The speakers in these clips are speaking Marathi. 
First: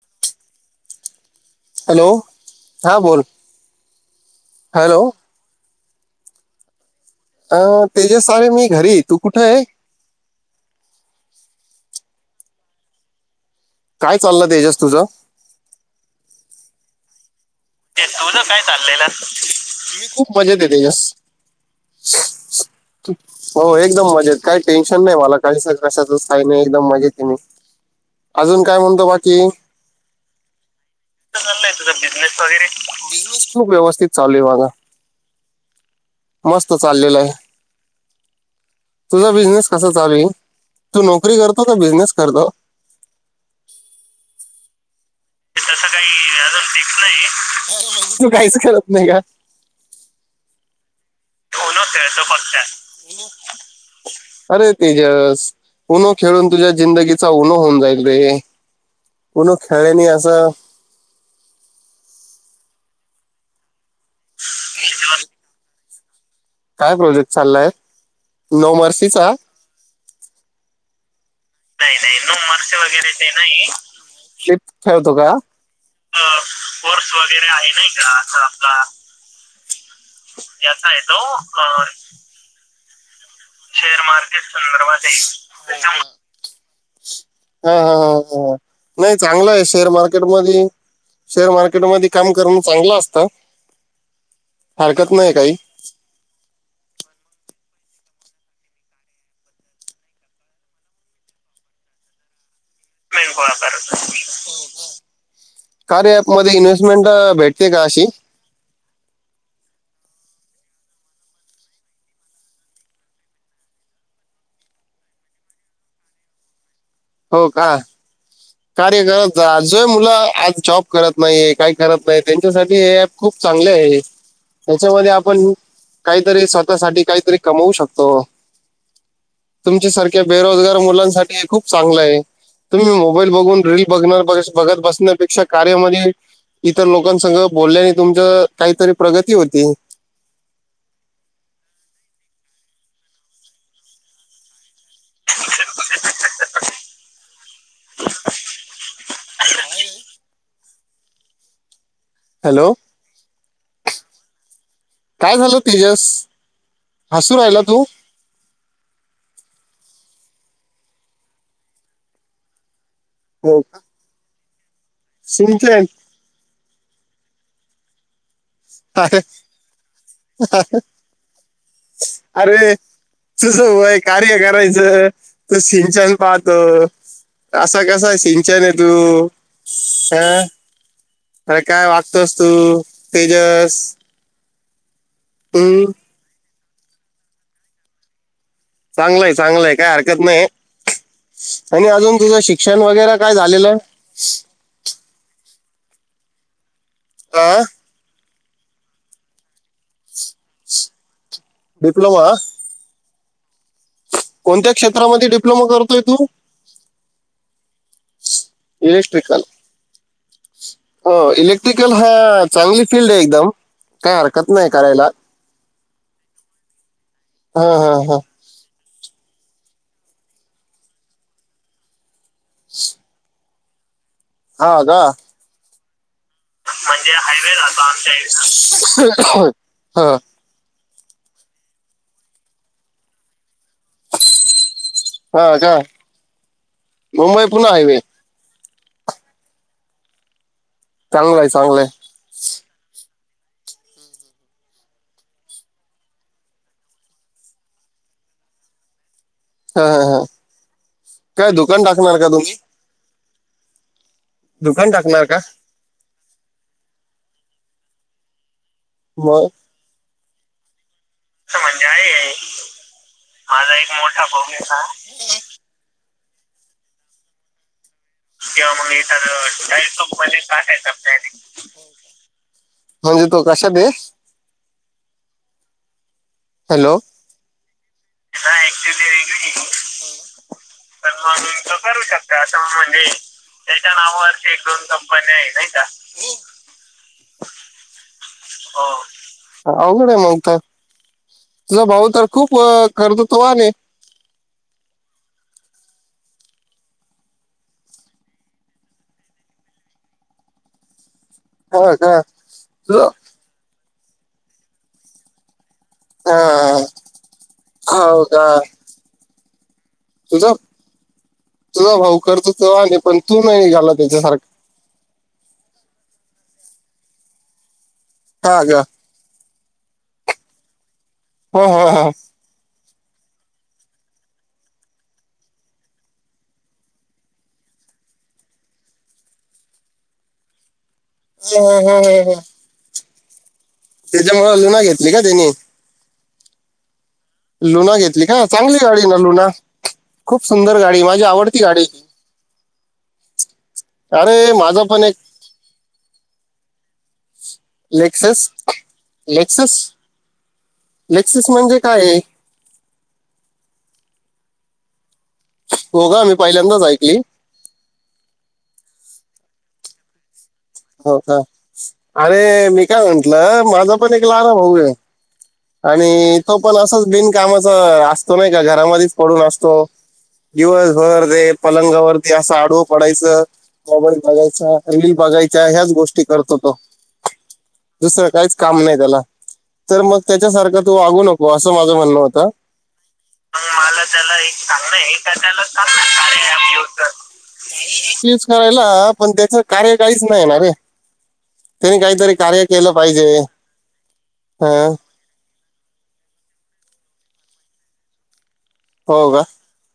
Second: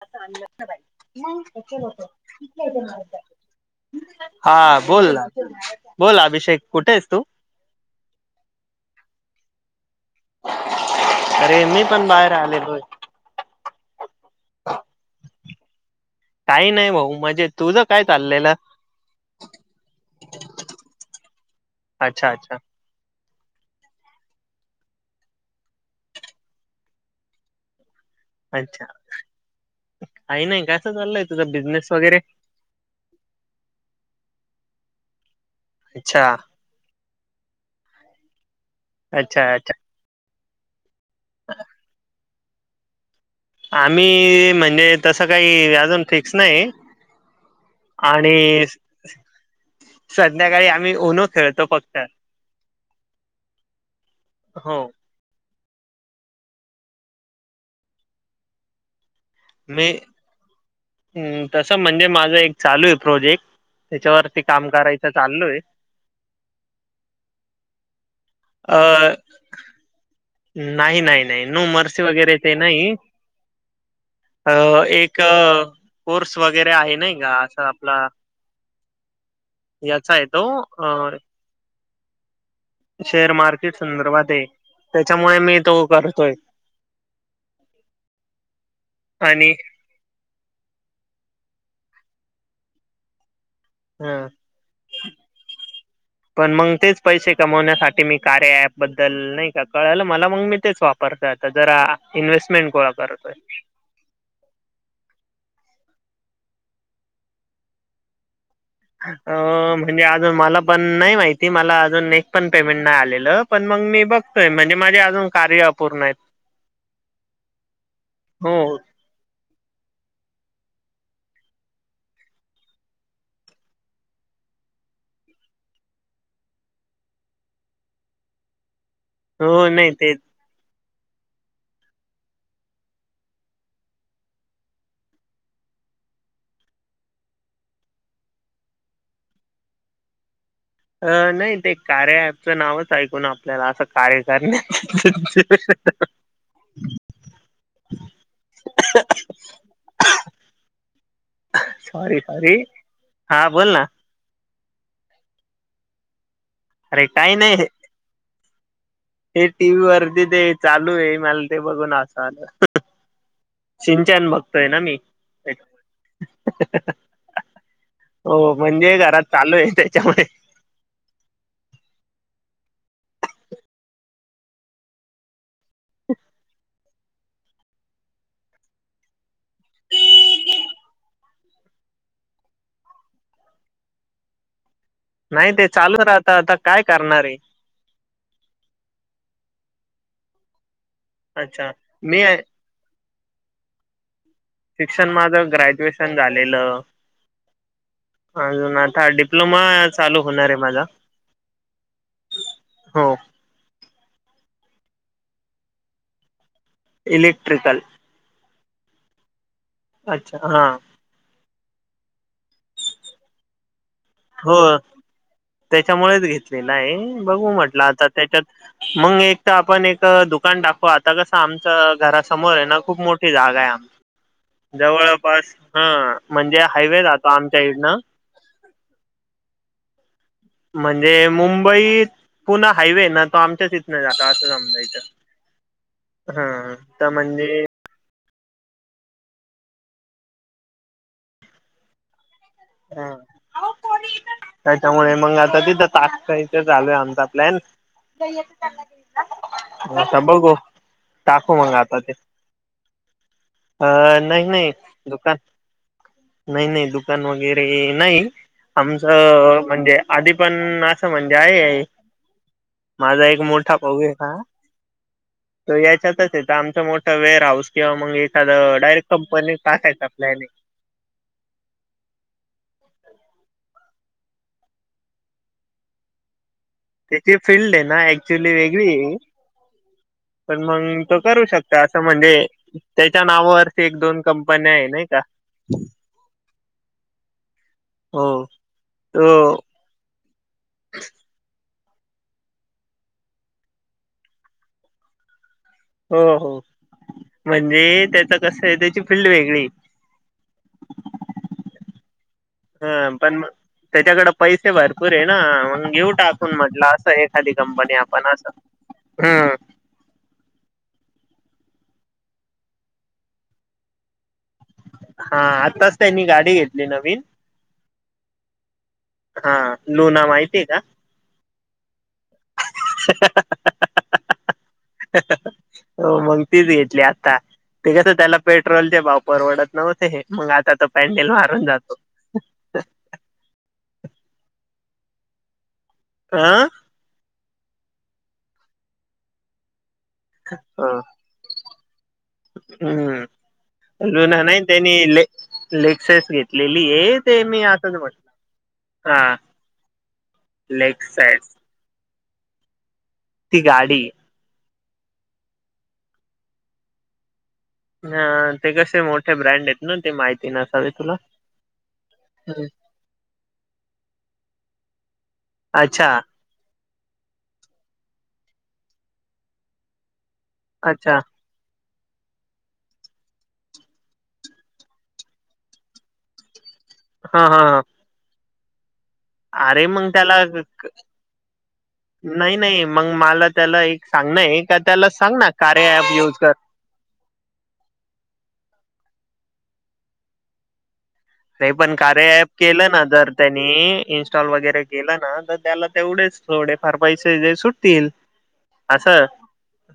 [unintelligible] हॅलो हा बोल हा हॅलो बोल ना बोल अभिषेक कुठे आहेस तु अं तेजस आणि मी घरी तू कुठे आहे तेे मी पण बाहेर आलेलो काय चाल तेजस तुझ काही नाही भाऊ मजेत ते तुझ काय चालेल मी खूप मजेत आहे तेजस अच्छा अच्छा हो एकदम मजेत काही टेन्शन नाही मला काही कशातच काही नाही एकदम मजेत आहे मी अजून काय अच्छा म्हणतो बाकी काही नाही ग कस चाललंय तुझ बिझनेस वगैरे वगैरे बिझनेस खूप व्यवस्थित चालू आहे बागा अच्छा मस्त चालेलं आहे तुझा अच्छा बिझनेस अच्छा कसा चालू हाय तू नोकरी करतो का बिझनेस करतो आम्ही म्हणे तसं काही तसं अजून फिक्स काही अजून नाही फिक्स नाही तू काहीच आणि करत नाही का संध्याकाळी आम्ही फ खेळतो फक्त अरे हो तेजस पूनो खेळून तुझ्या जिंदगीचा उनो होऊन जाईल रे उनो मी खेळनी असं हम्म तसं म्हणजे माझं एक चालू आहे प्रोजेक्ट त्याच्यावरती काम करायचं चालू आहे काय प्रोजेक्ट चाललाय अ नोमर्सीचा नाही नाही नाही नो मर्से वगैरे ते मार्क्स नाही वगैरे ते नाही अ क्लिप खेळतो एक का कोर्स वगैरे आहे ना का असं आपला याचा आहे तो याता अ, येतो शेअर मार्केट संदर्भात आहे संदर्भात आहे त्याच्यामुळे मी तो त्याच्यामुळे करतोय हा हा ह नाही आणि चांगलं आहे शेअर मार्केट म शेअर मार्केट क म काम करण चांगलं असतं हा हरकत नाही काही पण मग तेच पैसे कमवण्यात मी कार्य बद्दल नाही का कळलं मला मग मी तेच वापर जरा [inaudible] [inaudible] कार ऍप मध्ये इन्व्हेस्टमेंट भेटते का अशी अ म्हणजे अजून मला पण नाही माहिती मला अजून नेक पण पेमेंट नाही आलेलं पण म मग मी बघतोय म्हणजे माझे अजून कार्य अपूर्ण आहेत हो का हो कार्य करत आज ज मुलं आज जॉब करत नाही काही करत नाही त्यांच्यासाठी हे ऍप खूप चांगले आहे त्याच्यामध्ये आपण काहीतरी स्वतःसाठी काहीतरी कमवू शकतो हो नाही ते तुमच्यासारख्या बेरोजगार मुलांसाठी हे खूप चांगलं आहे तुम्ही मोबाईल बघून रील बघ बघत बसण्यापेक्षा कार्यामध्ये इतर लोकांसह बोलल्याने तुम तर काहीतरी प्रगती होती अ नाही ते कार्य पचं नावच ऐक ना आपल्याला असं कार्य करणे ह हम्म. का सॉरी सॉरी हॅलो हा बोल ना काय झालं तेजस अरे काही हसू नाही राहिला तू हे टी व्ही वरती ते चालू आहे मला ते बघून असं आलं हो का? सिंचन बघतोय ना मी सिंचन [unintelligible] म्हणजे घरात चालू आहे त्याच्यामुळे अरे तुझ वय कार्य करायचं तू सिंचन पाहतो असा कसा सिंचन तू हं अरे काय वागतोस तू तेजस नाही ते हम्म चालू राहत आता काय करणार आहे चांगलंय चांगलय काय हरकत नाही अच्छा आणि अजून मी तुझं शिक्षण वगैरे काय झालेलं शिक्षण माझं ग्रॅज्युएशन झालेलं आ! अजून आता डिप्लोमा चालू होणार आहे माझा डिप्लोमा हो कोणत्या क्षेत्रामध्ये डिप्लोमा करतोय तू एलेक्ट्रिकल इलेक्ट्रिकल अच्छा हा हो इलेक्ट्रिकल हा चांगली फीलल्ड आहे एकदम काय हरकत हो नाही करायला त्याच्यामुळेच घेतली नाही बघू हा म्हटलं हा आता हा त्याच्यात मग एक तर आपण एक दुकान टाकू आता कसं आमच घरा समोर आहे ना खूप मोठी जागा आहे हा का जवळपास हा हायवे म्हणजे जातो हायवे आमच्या राहतो इडनं आमच्याइकड हो हा म्हणजे मुंबई पुन्हा हायवे ना तो आमच्याच इथन जाता असं समजायचं हा का हा त्या मुंबई म्हणजे पुणे हायवे चांगलंय चांगलंय त्याच्यामुळे मग आता तिथं तासयच चालू आहे आमचा प्लॅन नाहीई आहे तर हा चां हा आता हा बघू काय टाकू मंग दुकान आता ते टाकणार का तुम्ही अ नाही नाही टाकणार दुकान का नाही नाही दुकान वगैरे नाही आमच म्हणजे आधी पण म्हणजे आहे म्हज आहे माझा एक मोठा भाऊ आहे ना हा तो याच्यातच येत आमचं मोठा वेअर हाऊस किंवा मग किंवा एखादं मग डायरेक्ट इतर कंपनी डायरेक्ट तासायच कंपनी आपल्याने टाकायचा प्लॅनिंग म्हणजे तो कशा ब त्याची फिल्ड आहे ना ऍक्च्युली वेगळी आहे हो पण मग पण तो करू मग त शकता करू असं म्हणजे शकता अं म्हणजे त्याच्या नावावरती त्याच्या एक दोन नावावरची एक कंपन्या दोन आहे नाही का कंपन्या आहे आयता हो तो हो अवघड आहे मग तर तुझा भाऊ तर खूप करर्त तोने हो हो म्हणजे त्याच कस आहे त्याची फिल्ड वेगळी हा काा त त्याच्याकडें पैसे भरपूर आहे ना मग घेऊ हा, टाकून म्हटलं असं एखादी कंपनी हा हो आपण का असं ह तुझ भाऊ करत त पण तू नाही निघाला त्याच्यासारखा हा आताच त्यांनी गाडी घेतली नवीन हा ग हा लुना माहितीय का हो हो हो हो मग तीच घेतली आता ते कस त्याला पेट्रोलचे भाव परवडत नव्हते हे मग आता तर पॅनडेल मारून जातो हो त्याच्यामुळे अ लुना घेतली का त्यानी आह लुना घेतली का ना चांगली गाडी ना लुना खूप सुंदर गाडी माझी आवडती गाडी ती हम्म लुना अरे नाही माझा त्यानी पण एक ले लेगसेस घेतलेली आहेत लेक्सेस लेक्सेस लेक्सिस लेक्सेस म्हणजे काय ती गाडी हो का मी पहिल्यांदाच ऐकली ह ते कसे मोठे ब्रँड आहेत ना ते माहिती नसावे तुला हो का अरे मी काय म्हंटलं माझा पण एक लाार होऊय अच्छा आणि तो पण असंच का असतो नाही का घरा पडून असतो अच्छा दिवसभर लंगावरती असा आडव पडायं बॉबडी बघायचा रील बघायच त्या ह्याच गोष्टी करतो तो हा हा हा काम नाही त्याला अरे तर मग त्याला त्याच्यासारखा तू वागू नको असं माझ म्हणणं होत. नाही नाही मग मला त्याला एक सांगणं आहे का त्याला सांग ना कार्या ऍप युज कर [unintelligible] करायला पण त्याच कार्य काहीच नाहीणार रे हे पण त्याने काहीतरी कार्या ऍप कार्य केलं ना पाहिजे जर त्यांनी इन्स्टॉल वगैरे हं, केलं ना तर त्याला तेवढेच थोडे फार पैसे सुटतील हो असं का?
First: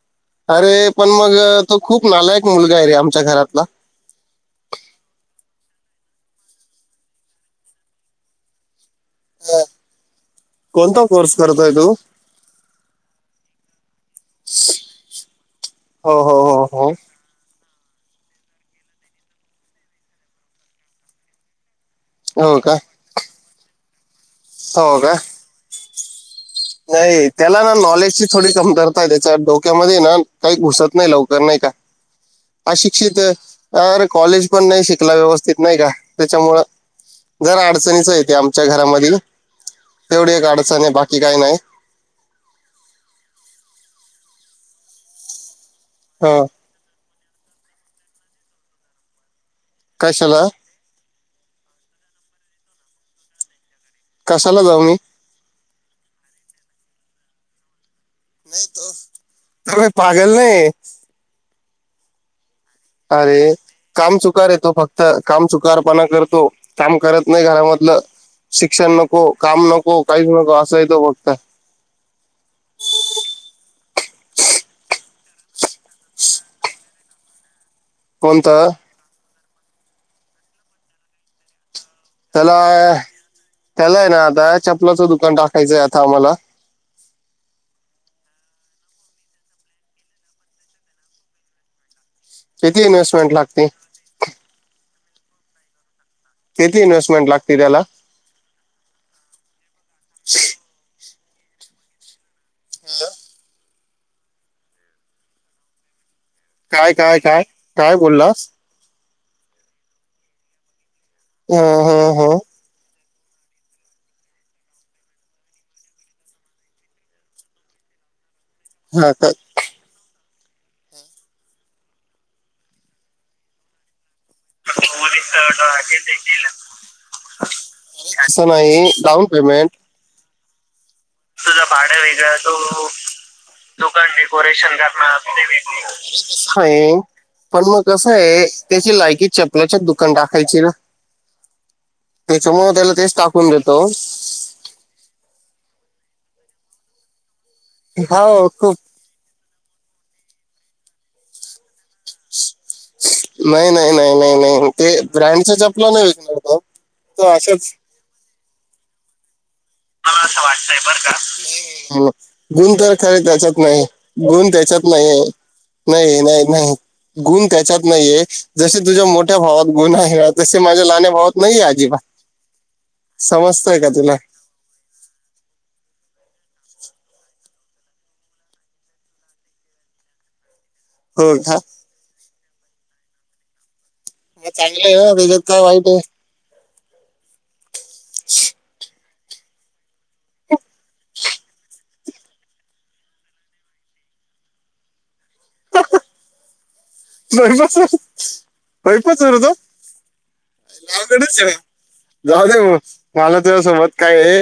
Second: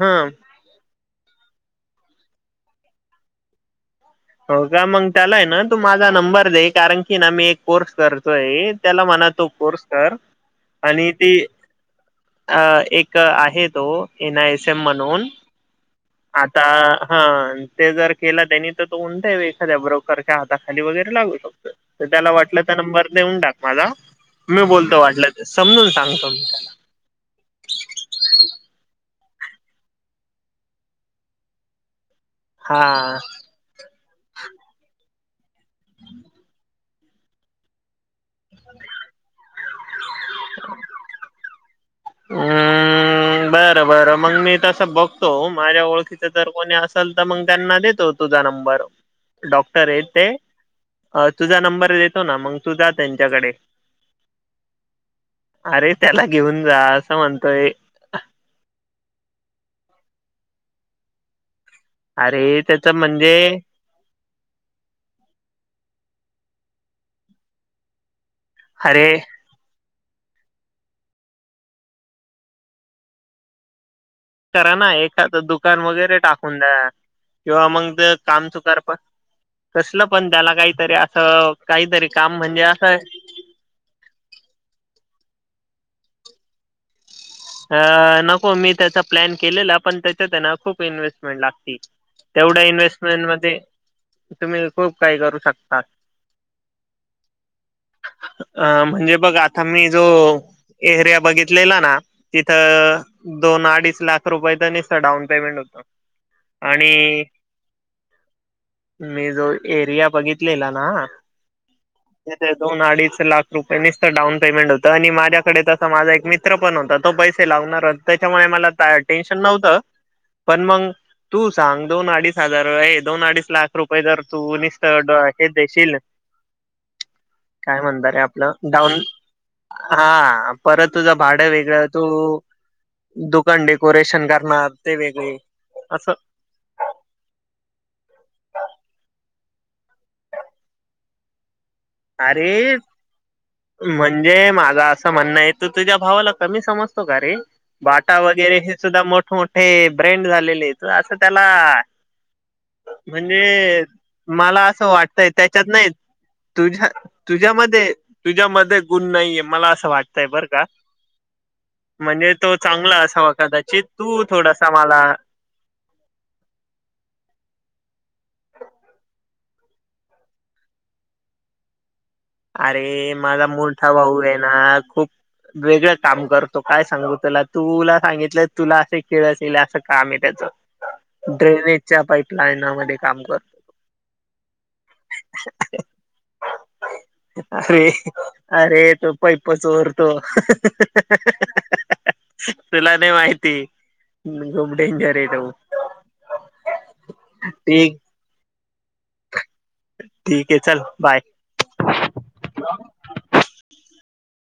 हं अरे पण मग तो खूप नालायक मुलगा आहे रे, आमच्या घरातला. हो का मग त्याला आहे ना तू माझा नंबर दे कारण की ना मी एक कोर्स करतोय. त्याला म्हना कोर्स कर कोणता आणि कोर्स ती करतोय तू अ एक आहे तो एन आय एस एम म्हणून हो हो आता हो हो हा ते जर केलं त्यांनी तर तो उंता ये एखाद्या ब्रोकरच्या हाताखाली वगैरे लागू शकतो. तर त्याला हो वाटलं का तर नंबर देऊन टाक माझा मी हो बोलतो का वाटलं समजून सांगतो. नाही त्याला ना नॉलेजची थोडी कमतरता य त्या डोक्यामध्ये ना काही घुसत नाही लवकर, नाही का. हा अशिक्षित अरे कॉलेज पण नाही शिक व्यवस्थित नाही का त्याच्यामूळ जरा अडचणीचं य ते आमच्या घरामधील तेवढी एक अडचण आहे बाकी काही नाही हम्म बरं बरं मग मी तसं बघतो. माझ्या ओळखीच हा जर कोणी असेल तर मग त्यांना देतो तुझा नंबर डॉक्टर आहेत ते कशाला तुझा नंबर देतो ना मग तू जा त्यांच्याकडे कशाला जाऊ मी अरे त्याला घेऊन जा असं म्हणतोय. नाही तो त पागल नाही. अरे! त्याच म्हणजे अरे काम चुकार आहे तो फक्त काम चुकारपणा करतो काम करत नाही घरामधलं शिक्षण अरे नको, काम नको. काहीच नको असंही तो फक्त. करा ना एखादं दुकान वगैरे टाकून द्या किंवा मग? काम कोणतं चुकार पण, कसलं पण त्याला काहीतरी असं काहीतरी काम त्याला, म्हणजे असं त्याला आहे ना आता चपलाचं दुक पण टाकायचंय आता आम्हाला अ नको मी त्याचा प्लॅन केलेला पण त्याच्या त्यांना खूप इन्व्हेस्टमेंट लागते. तेवढ्या किती इन्व्हेस्टमेंट मध्ये लागते तुम्ही खूप काही करू शकता किती इन्वेस्टमेट लागते. त्याला अ म्हणजे बघ आता मी जो एर बघितलेला ना तिथ दोन अडीच लाख रुपय त नुसत डाऊन पेमेंट होत. काय, काय काय, काय बोललास. मी जो एरिया बघितलेला ना हं, हं, हं. तेथ दोन अडीच - लाख रुपयांनीच तर डाऊन पेमेंट होतं आणि माझ्याकडे तसं माझा एक मित्र पण होता. तो पैसे लागणार त्याच्यामुळे मला हा, का- टेन्शन नव्हतं. पण मग तू सांग दोन अडीच हजार दोन अडीच लाख रुपये जर तू निसत भौगोलिक डोके देशील हे देखील काय म्हणत रे असं आपलं नाही डाऊन पेमेंट हा परत तुझ भाड वेगळं या तू तो दुकान डेकोरेशन करणार ते असं वेगळं पण मग कसं आहे त्याची लायकी चपलाच्याच दुकान टाकायची ना. त्याच्यामुळे अरे त्याला तेच टाकून देतो म्हणजे माझं असं म्हणणं आहे तू तुझ्या भावाला कमी समजतो का रे बाटा हो वगैरे हे खूप सुद्धा मोठ मोठे ब्रँंड झालेले असं त्याला नाही म्हणजे नाही नाही नाही माला नाही असं ते वाटतंय ब्रँडच्या त्याच्यात नाही चपला विकणार तो तुझ्या तर अशाच तुझ्यामध्ये तुझ्यामध्ये गुण नाहीये मला असं मला वाटतंय अस बरं का वाटतय बर का म्हणजे तो गुण तर चांगला खर असावा त्याच्यात नाही कदाचित तू गुण थोडासा त्याच्यात मला नाही आहे नाही नाही नाही गुण त्याच्यात नाहीये जसे तुझ्या मोठ्या भावात गुण आहे तसे माझ्या लहाण्या भावात नाहीये अजिबात अरे माझा समजतंय का मोठा तुला भाऊ आहे ना खूप वेगळं काम करतो काय सांगु तुला तुला सांगितलंय तुला असे किळस येईल असं काम आहे हो त्याच का ड्रेनेजच्या पाईपलाईना मध्ये काम करतो म चांगलं आहे ओ त्याच्यात काय वाईट आहे अरे अरे तो पैपं चोरतो तुला नाही माहिती खूप डेंजर हे बाईप ठीक बाईपच आहेता ठीक आहे चल बाय [inaudible] गावाकडे जाऊ दे ना म मला तुझ्या सोबत काय आहे